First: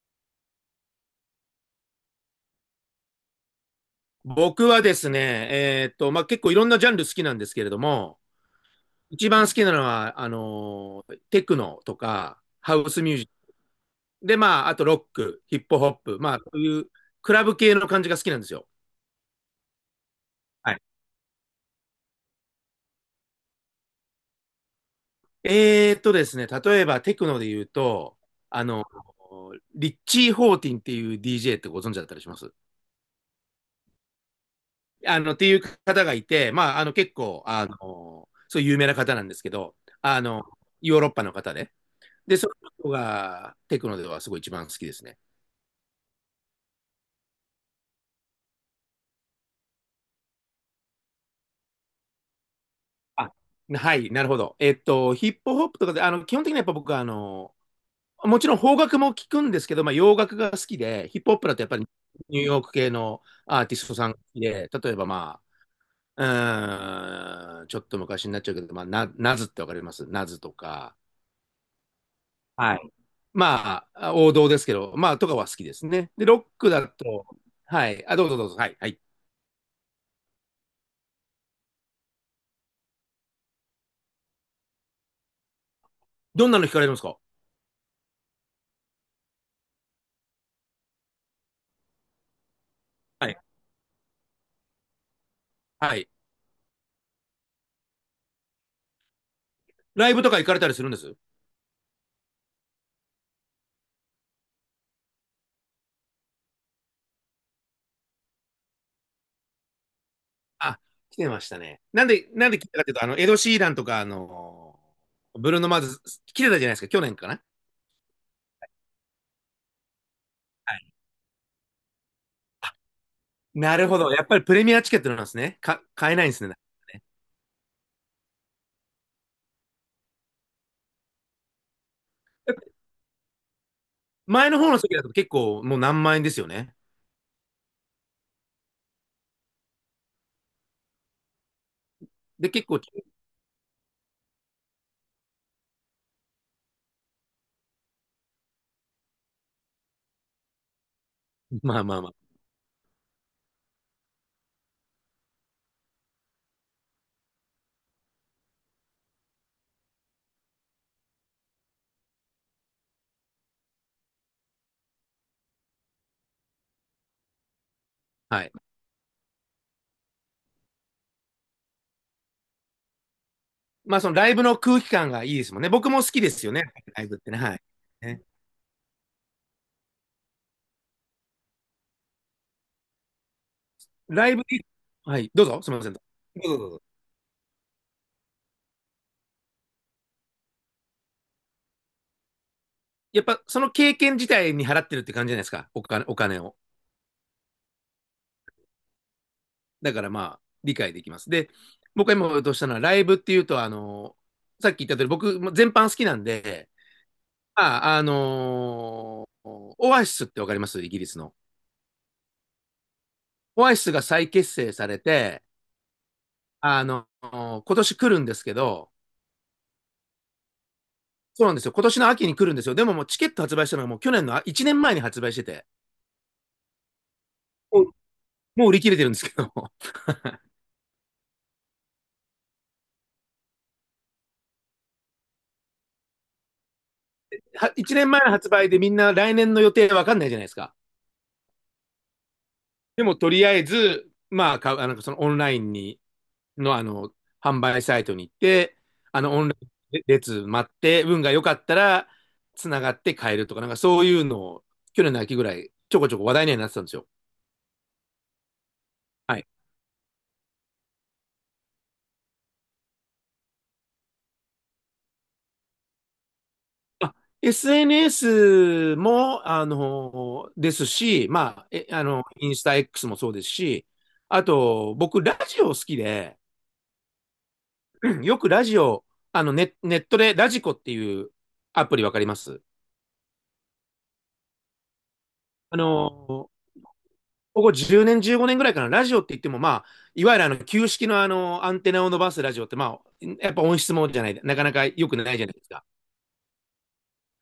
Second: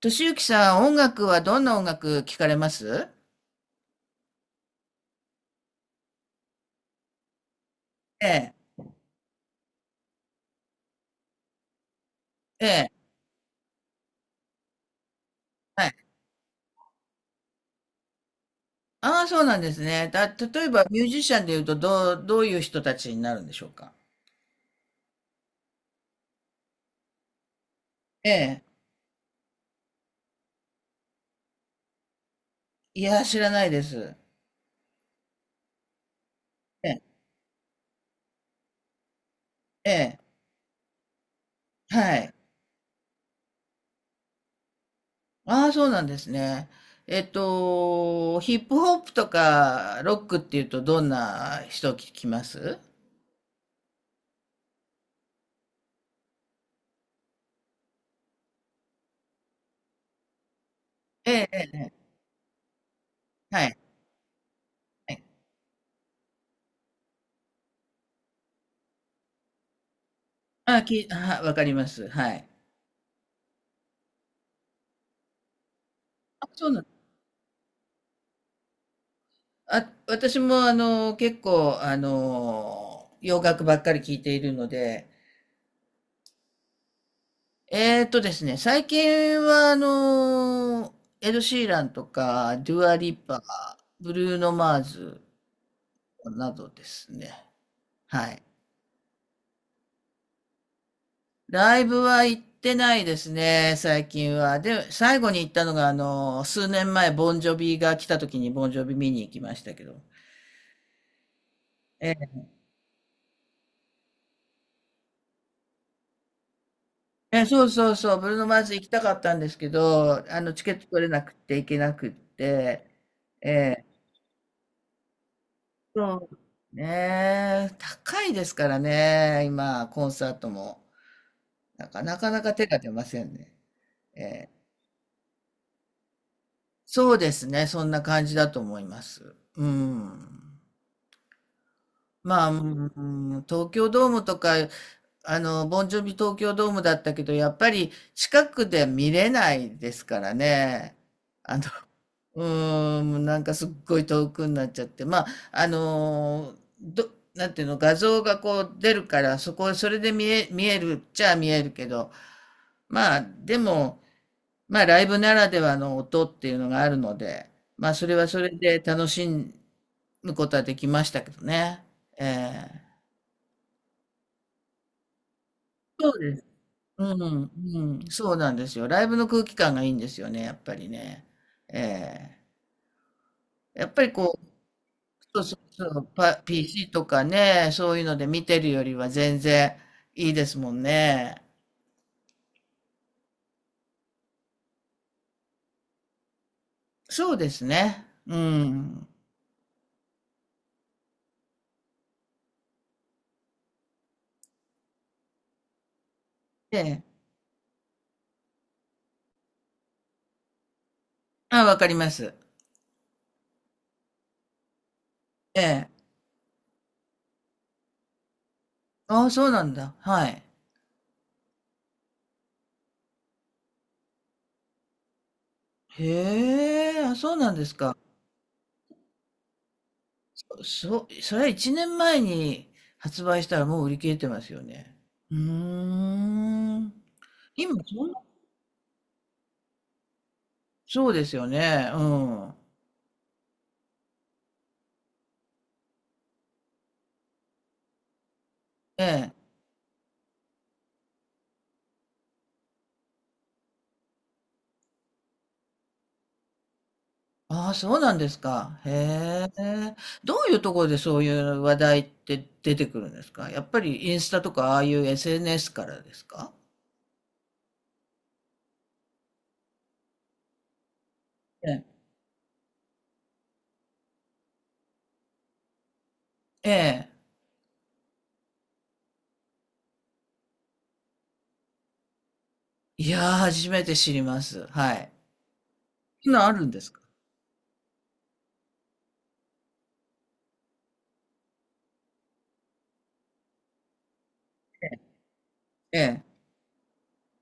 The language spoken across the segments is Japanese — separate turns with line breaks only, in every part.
俊之さん、音楽はどんな音楽聞かれます？
僕はですね、まあ、結構いろんなジャンル好きなんですけれども、
ええ、
一番好きなのは、テクノとか、
え
ハウ
え、
スミュージック、で、まあ、あとロック、ヒップ
は
ホ
い。
ップ、まあ、そういうクラブ系の感じが好きなんですよ。
ああ、そうなんですね。例え
はい。
ばミュージシャンでいうと、どういう人たちになるんでしょうか？
ですね、例えばテクノで言うと、
え
あ
え、
のリッチー・ホーティンっていう DJ ってご存知だったりします？
いや、知らないです。
っていう方がいて、まあ、
ええ、
結構、そういう有名な方なんですけど、
ええ、
あの、ヨーロッパの方で、
はい。
で、その人がテクノではすごい一番好きですね。
ああ、そうなんですね。えっと、ヒップホップとかロックっていうと、どんな人聞きます？
あ、はい、なるほど。ヒップホップとかで、基本的にはやっぱ僕は、もちろん邦楽も聞くんですけど、まあ、洋楽が好きで、ヒップホップ
え
だとやっ
え、
ぱり
ええ、
ニューヨーク系のア
は
ーティ
い。
ストさんが好きで、例えば
はい。
まあ、うーん、ちょっと昔になっちゃうけど、まあ、ナズってわかります？ナズと
ああ、
か、
わかります。はい。
はい。まあ、王道ですけど、まあ、とかは好きですね。で、ロッ
あ、そう
ク
なん、
だと、はい、あ、どうぞどうぞ、はい、はい。
あ、私もあの、結構あの、洋楽ばっかり聴いているので、
どんなの聞かれるんですか？
えーとですね、最近はあの、エド・シーランとか、デュア・リッ
は
パ
い。
ー、ブルーノ・マーズ
はい。
などですね。はい。
ライブとか行かれたりするんです？
ライブは行ってないですね、最近は。で、最後に行ったのがあの、数年前、ボンジョビが来た時にボンジョビ見に行きましたけど。
あ、来てましたね。なんで聞いたかっていうと、エド・シーランとか、ブルーノ・マーズ、来てたじゃないですか、去年かな。
え、そうそうそう、ブルーノ・マーズ行きたかったんですけど、あの、チケ
は
ット
い、
取れなくて行けなくって、え
な
え、
るほど。やっぱりプレミアチケットなんですね。買えな
そ
いんで
う
すね。
ね、高いですからね、今、コンサートも。なんかなかなか手が出ませんね。え
前
え、
の方の席だと結構もう何万円ですよね。
そうですね、そんな感じだと思います。うん。まあ、
で、
う
結構、
ん、東京ドームとか、あの、ボンジョビ東京ドームだったけど、やっぱり近くで見れないですからね。あの、
まあまあま
うーん、なんかすっごい遠くになっちゃって、まあ、あのーど、なんていうの、画像がこう出るから、そこ、それで見えるっちゃ見えるけど、まあ、でも、まあ、ライブならではの音っていうのがあるので、まあ、それは
あ。
そ
はい。
れで楽しむことはできましたけどね。ええ、
まあそのライブの空気感がいいですもんね。僕も好
そう
きで
です。
すよね。ライ
う
ブっ
ん、
てね。はい。
うん、
ね。
そうなんですよ。ライブの空気感がいいんですよね、やっぱりね。ええ、やっぱり
ライ
こ
ブ
う、
にはい。
そ
ど
う
う
そう
ぞ。すみません。
そ
ど
う、
うぞどうぞ。
PC とかね、そういうので見てるよりは全然いいですもんね。
やっぱその経験自体に払ってるって感じじゃないですか。お金、お金を。
そうですね。うん。
だからまあ、理解できます。で、僕が今言おうとしたのは、ライブっていうと、さっき言った通り、僕、全般好きなんで、
ええ。
まあ、オアシスってわかります？イギリスの。
あ、わかります。
オアシスが再結成されて、
ええ。
今年来るんですけど、
あ、そうなんだ。はい。
そうなんですよ。今年の秋に来るんですよ。でももうチケット発売したのがもう去年の1年前に発売してて、
へえ、あ、そうなんですか。
もう売り切れてるんですけど
それは1年前に発売したらもう売り切れてますよね。うーん。今、
1
そん
年
な、
前の発売でみんな来年の予定わかんないじゃないですか。
そうですよね。うん。
でもとりあえず、まあ、そのオンラインにの、あの、販売サイトに行って、
ええ。
オンラインで列待って、運が良かったら、つながって買えるとか、なんかそういうのを、去年の秋ぐらい、ちょこちょこ話題にはなってたんですよ。
ああ、そうなんですか。へ
はい。
え。どういうところでそういう話題って出てくるんですか？やっぱりインスタとかああいう SNS からですか？
あ、SNS も、ですし、まあ、
え
え、
え。
あの、インスタ、 X もそうですし、あと、僕、ラジオ好きで、
ええ。
よくラジオ、ネットでラジコっていうアプリわかります？
いやー、初めて知ります。はい。
あ
そんなん
の、
あるんですか？
ここ10年、15年ぐらいからラジオって言っても、まあ、いわゆるあの旧式のあのアンテナを伸ばすラジオって、まあ、やっぱ音質もじゃない、なかなか
え
良くないじゃないですか。
え。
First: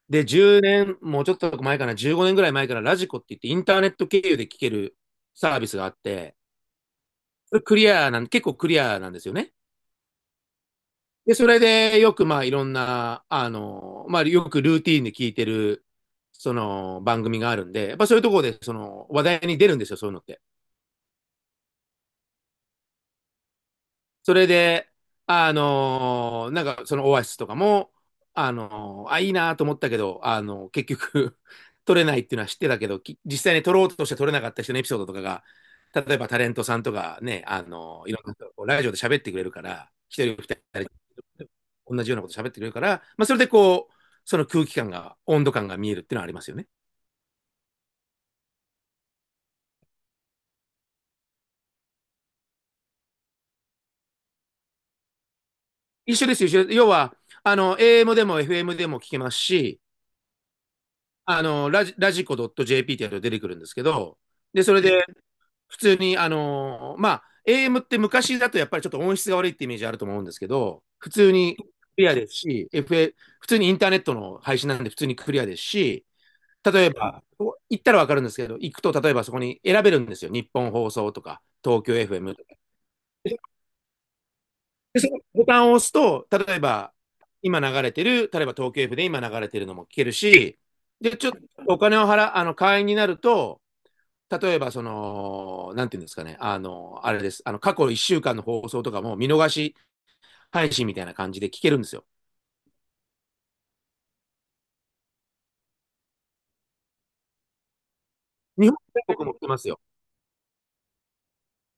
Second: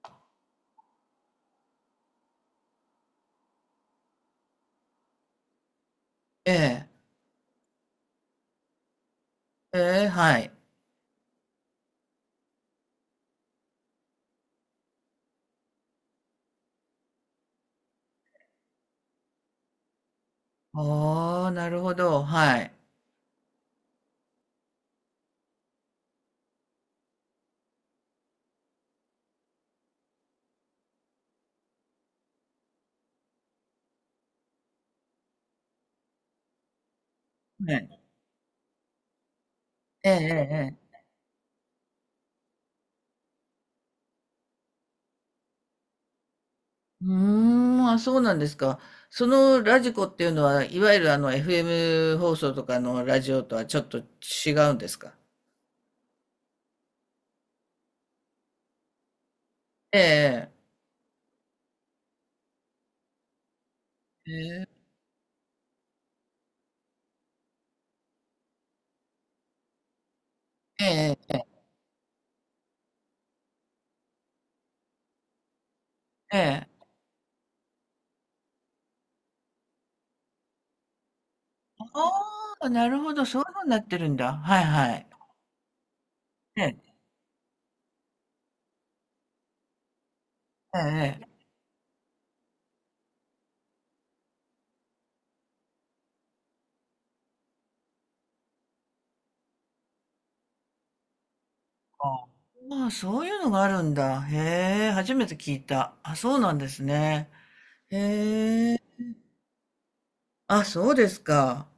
で、10年、もうちょっと前かな、15年ぐらい前からラジコって言って、インターネット経由で聞けるサービスがあって、
ええ。
それクリアなん、結構クリアなんですよね。
ええ、はい。
で、それでよくまあいろんな、まあよくルーティーンで聞いてる、その番組があるんで、やっぱそういうところでその話題に出るんですよ、そういうのって。
ああ、なるほど。はい。
それで、なんかそのオアシスとかも、いいなと思ったけど、結局 取れないっていうのは知ってたけど、実際に取ろうとして取れなかった人のエピソードとかが、例えばタレントさんとかね、
ええ。
いろんな人がこうラジオで喋ってくれるから、
ええ、
一人二
え
人、
え。
同じようなこと喋ってくれるから、まあ、それでこう、その空気感が、温度感が見えるっていうのはありますよね。
うーん、あ、そうなんですか。そのラジコっていうのは、いわゆるあの FM 放送とかのラジオとはちょっと違うんですか？
一緒ですよ、一緒です。要は、AM でも FM でも聞けますし、
ええ。
ラジコ .jp ってやると出てくるんですけど、
え
で、それ
え、
で、普通に、まあ、AM って昔だとやっぱりちょっと音質が悪いってイメージあると思うんですけど、普
え
通
え、
にクリアですし、普通にインターネットの配信なんで普通にクリアですし、
え
例
え。
えば、行ったらわかるんですけど、行くと例えばそこに選べるんですよ。日本放送とか、東京
あ
FM とか。
あ、なるほど、
で、
そういう風になってるんだ。はいはい。
そのボタンを押すと、例え
え
ば、
え、
今流れてる、例えば東京 F で今流れてるのも聞けるし、
ええ、
で、
え
ちょっと
え。
お金を払、会員になると、例えば、その、なんていうんですかね、あれです、過去1週間の放送とかも見逃し配信みたいな感じで聞けるんですよ。
ああ、まあ、そういうのがあるんだ。へえ、初めて聞いた。あ、そうなんですね。へ
日本
え、
全国も聞けますよ。
あ、そうですか。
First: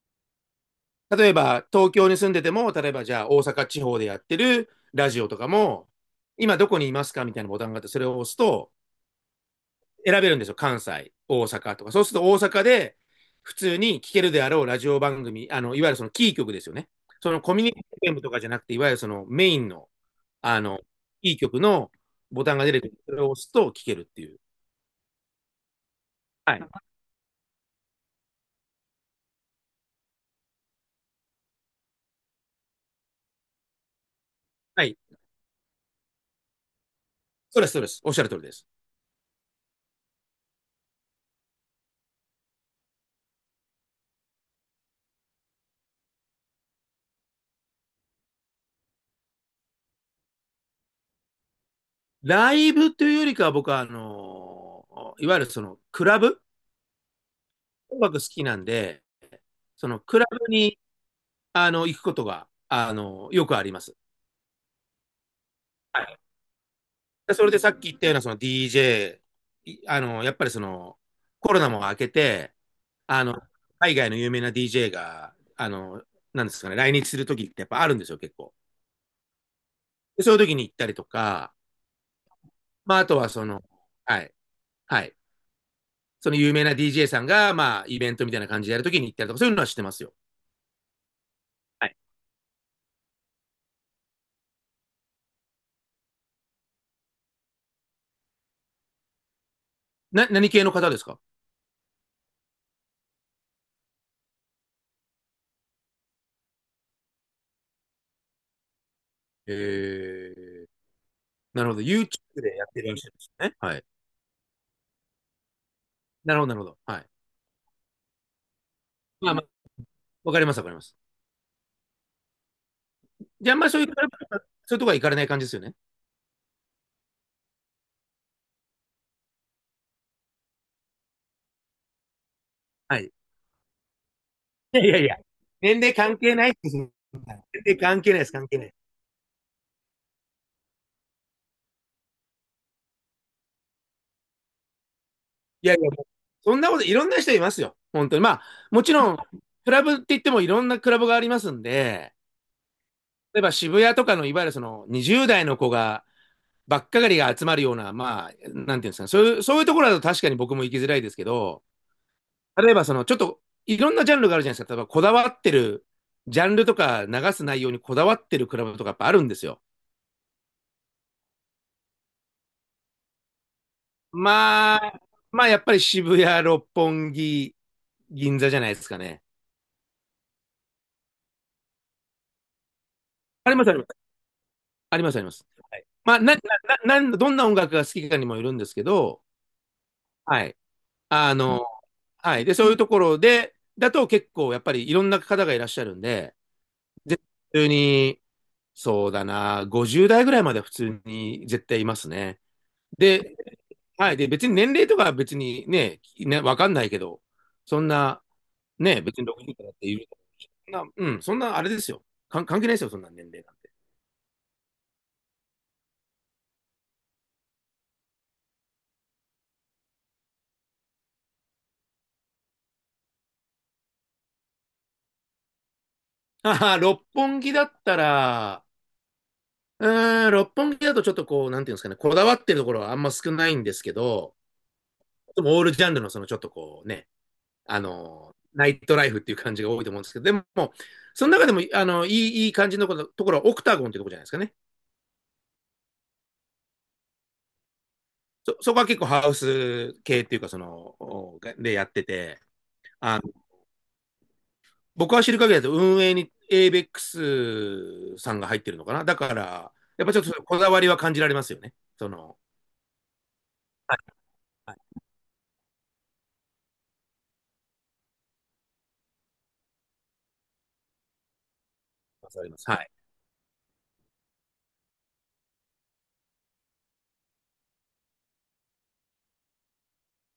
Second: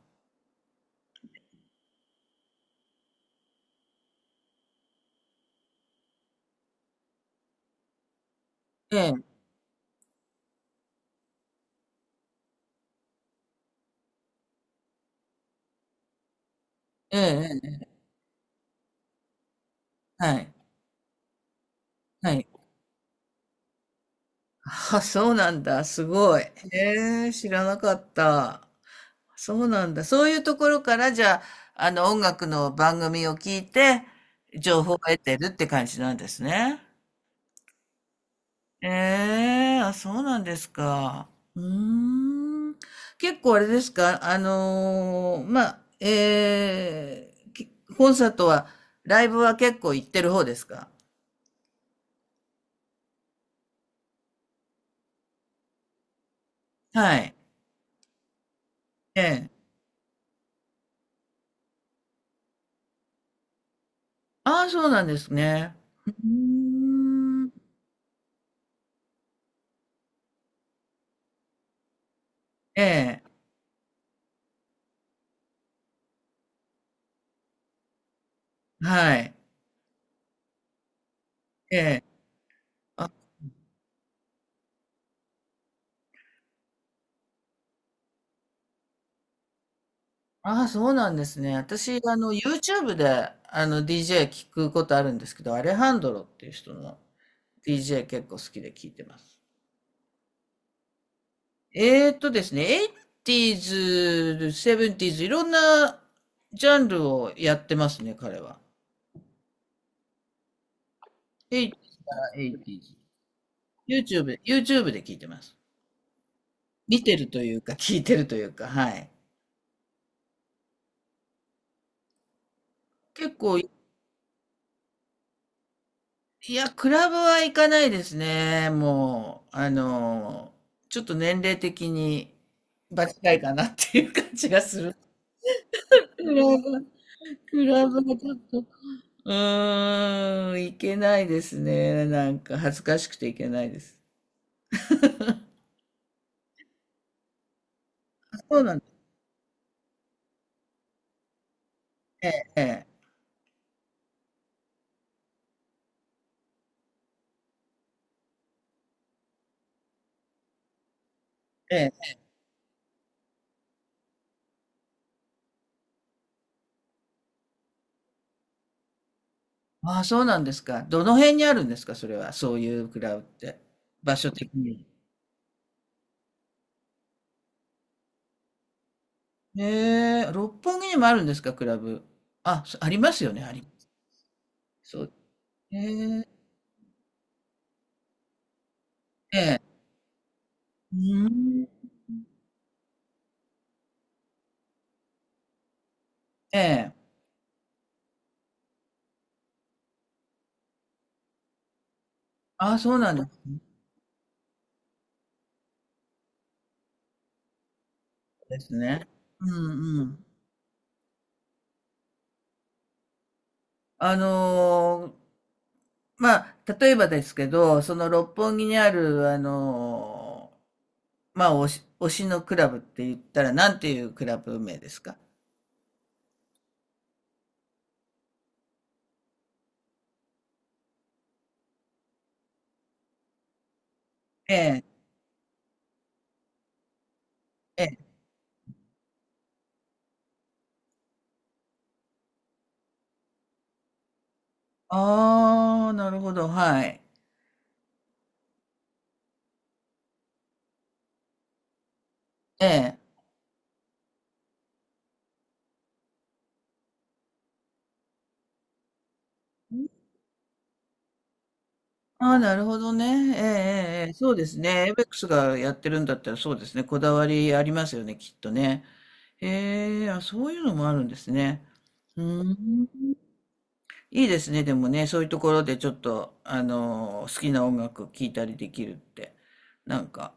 例えば、東京に住んでても、例えばじゃあ大阪地方でやってるラジオとかも、今どこにいますか？みたいなボタンがあって、それを押すと、
ええ、
選べるんですよ。関西、大阪とか。そうすると大阪で普通に聴けるであろうラジオ番組、いわゆるそのキー局ですよね。
え
そのコ
え、
ミュ
え
ニテ
え、
ィームとかじゃなくて、いわゆるそのメインの、
はい、
あの、キー局の
は
ボ
い。
タンが出てくる。それを押すと聴けるっていう。
あ、そうなんだ。すごい。
はい。
へえ、知らなかった。そうなんだ。そういうところから、じゃあ、あの、音楽の番組を聞いて、情
は
報を
い。
得てるって感じなんですね。
そうです、そうです。おっしゃる通りです。
ええ、あ、そうなんですか。うーん。結構あれですか？あのーまあ、ええきコンサートは、ライブは結構行ってる方ですか？
ライブというよりかは僕は、いわゆるそのクラブ
はい。
音楽好きなんで、
ええ。
そのクラブに、行くことが、よくあります。
ああ、そうなんですね。
は
うー
い。でそ
ん。
れでさっき言ったようなその DJ、やっぱりそのコロナも明けて、
え
あの、
え。
海外の有名な DJ が、なんですかね、来日するときってやっぱあるんですよ、結構。
はい。
でそういうときに行ったりとか、
ええ。
まあ、あ
あ、
とはその、はい、はい。その有名な DJ さんが、まあ、イベントみたいな感じでやるときに行ったりとか、そういうのは知ってますよ。
ああ、そうなんですね。
はい。
私、あの、YouTube で、あの、DJ 聞くことあるんですけど、アレハンドロっていう人の DJ 結構好きで聞いてます。
何系の方ですか？
ですね、エイティーズ、セブンティーズ、いろんなジャンルをやってますね、彼は。
えー、な
エ
る
イ
ほ
タ
ど。YouTube
エイ
でやっ
ティ
てるらっしゃですね。はい。
ーズ。YouTube で聞いてます。
なるほど、なるほど。は
見
い。
てるというか、聞いてるというか、はい。
まあまあ、わかります、わかります。
結
じゃあ、あ
構、
んま
い
りそういうとか、そういうとこは行かれない感じですよね。
や、クラブは行かないですね。もう、あの、ちょっと年齢的に
は
場
い。
違いかなっていう感じが
い
す
やい
る。
やいや、年齢関
ク
係
ラ
ないです。
ブ、
年
ク
齢
ラブ
関
は
係ないで
ち
す、
ょっ
関
と、
係な
う
い。
ーん、行けないですね。なんか恥ずかしくて行けないです。
いやいや、そんなこと、いろんな人いますよ。本当に。まあ、
そうなん
も
です。
ちろん、クラブって言ってもいろんなクラブがありますんで、
ええ、ええ、
例えば渋谷とかの、いわゆるその20代の子が、ばっかがりが集まるような、まあ、なんていうんですかね、そういうところだと確かに僕も行きづらいですけど、
ええ。
例えばその、ちょっと、いろんなジャンルがあるじゃないですか。例えば、こだわってる、ジャンルとか流す内容にこだわってるクラブとかやっぱあるんですよ。
ああ、そうなんですか。どの辺にあるんですか、それは。そういうクラブって。場所的
ま
に。
あ、まあ、やっぱり渋谷、六本木、銀座じゃないですかね。
へえ、六本木にもあるんですか、クラブ。あ、そ、ありますよね、
あ
あ
り
り。
ます、あります。あ
そ
り
う。
ます、あります。
へ
はい、まあ、
え、
な、な、な、どんな音楽が好きかにもよるんですけど、
ええ。
はい。
う
あの、
ん。
はい。で、そういうところで、だと結構、やっぱりいろんな方がいらっしゃるんで、
ええ。
絶対に、そうだな、50代ぐらいまで普通に絶対いますね。
ああ、そうなんです
で、
ね。
はい。で、別に年齢とかは別にね、わかんないけど、そんな、
です
ね、
ね。
別に
う
60代だって
んう
い
ん。
うん、そんなあれですよ。関係ないですよ、そんな年齢なんて。
あのーまあ、例えばですけど、その六本木にある、あのーまあ、推しのクラブって言ったら、なんていうクラブ名ですか？
あはは六本木だったら、うーん、六本木だとちょっとこう、なんていうんですかね、こだわってるところはあんま少ないんですけど、
ええ、
でもオールジャンルのそのちょっとこうね、
ええ。
ナイトライフっていう感じが多いと思うんですけど、でも、その中でも、いい感じのところはオクタゴンっていうところじゃないですかね。
ああ、なるほど、はい。
そこは結構ハウス系っていうか、その、おがでやってて、
ええ。
あ僕は知る限りだと運営に ABEX さんが入ってるのかな。だから、やっぱちょっとこだわりは感じられますよね。そ
あ
の、
あ、なるほどね。ええ、ええ、ええ、そうです
はい、
ね。エイベックスがやってるんだったらそうですね。こだわりありますよね、きっとね。へえ、あ、そういうのもあるんですね。う
わ
ー
かります。はい。
ん。いいですね、でもね、そういうところでちょっと、あのー好きな音楽聴いたりできるって、なんか、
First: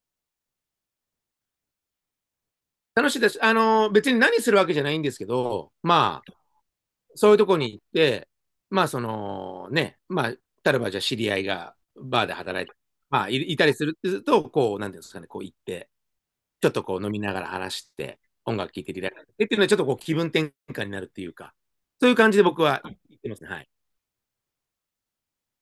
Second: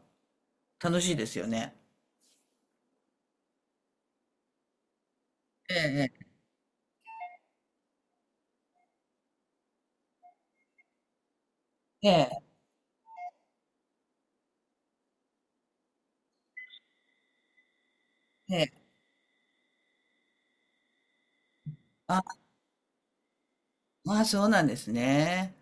楽しいですよね。
楽しいです。別に何するわけじゃないんですけど、
ええ、
まあ、そういうとこに行って、まあ、その、ね、まあ、例えばじゃあ知り合いが
え
バーで
え、
働いて、まあ、いいたりすると、こう、なんていうんですかね、こう行って、ちょっとこう飲みながら話して、
え
音
え、
楽聴いてリラックスしてっていうのは、ちょっとこう気分転換になるっていうか、そういう感
あ、
じで僕は行ってますね。はい。
まあ、そうなんですね。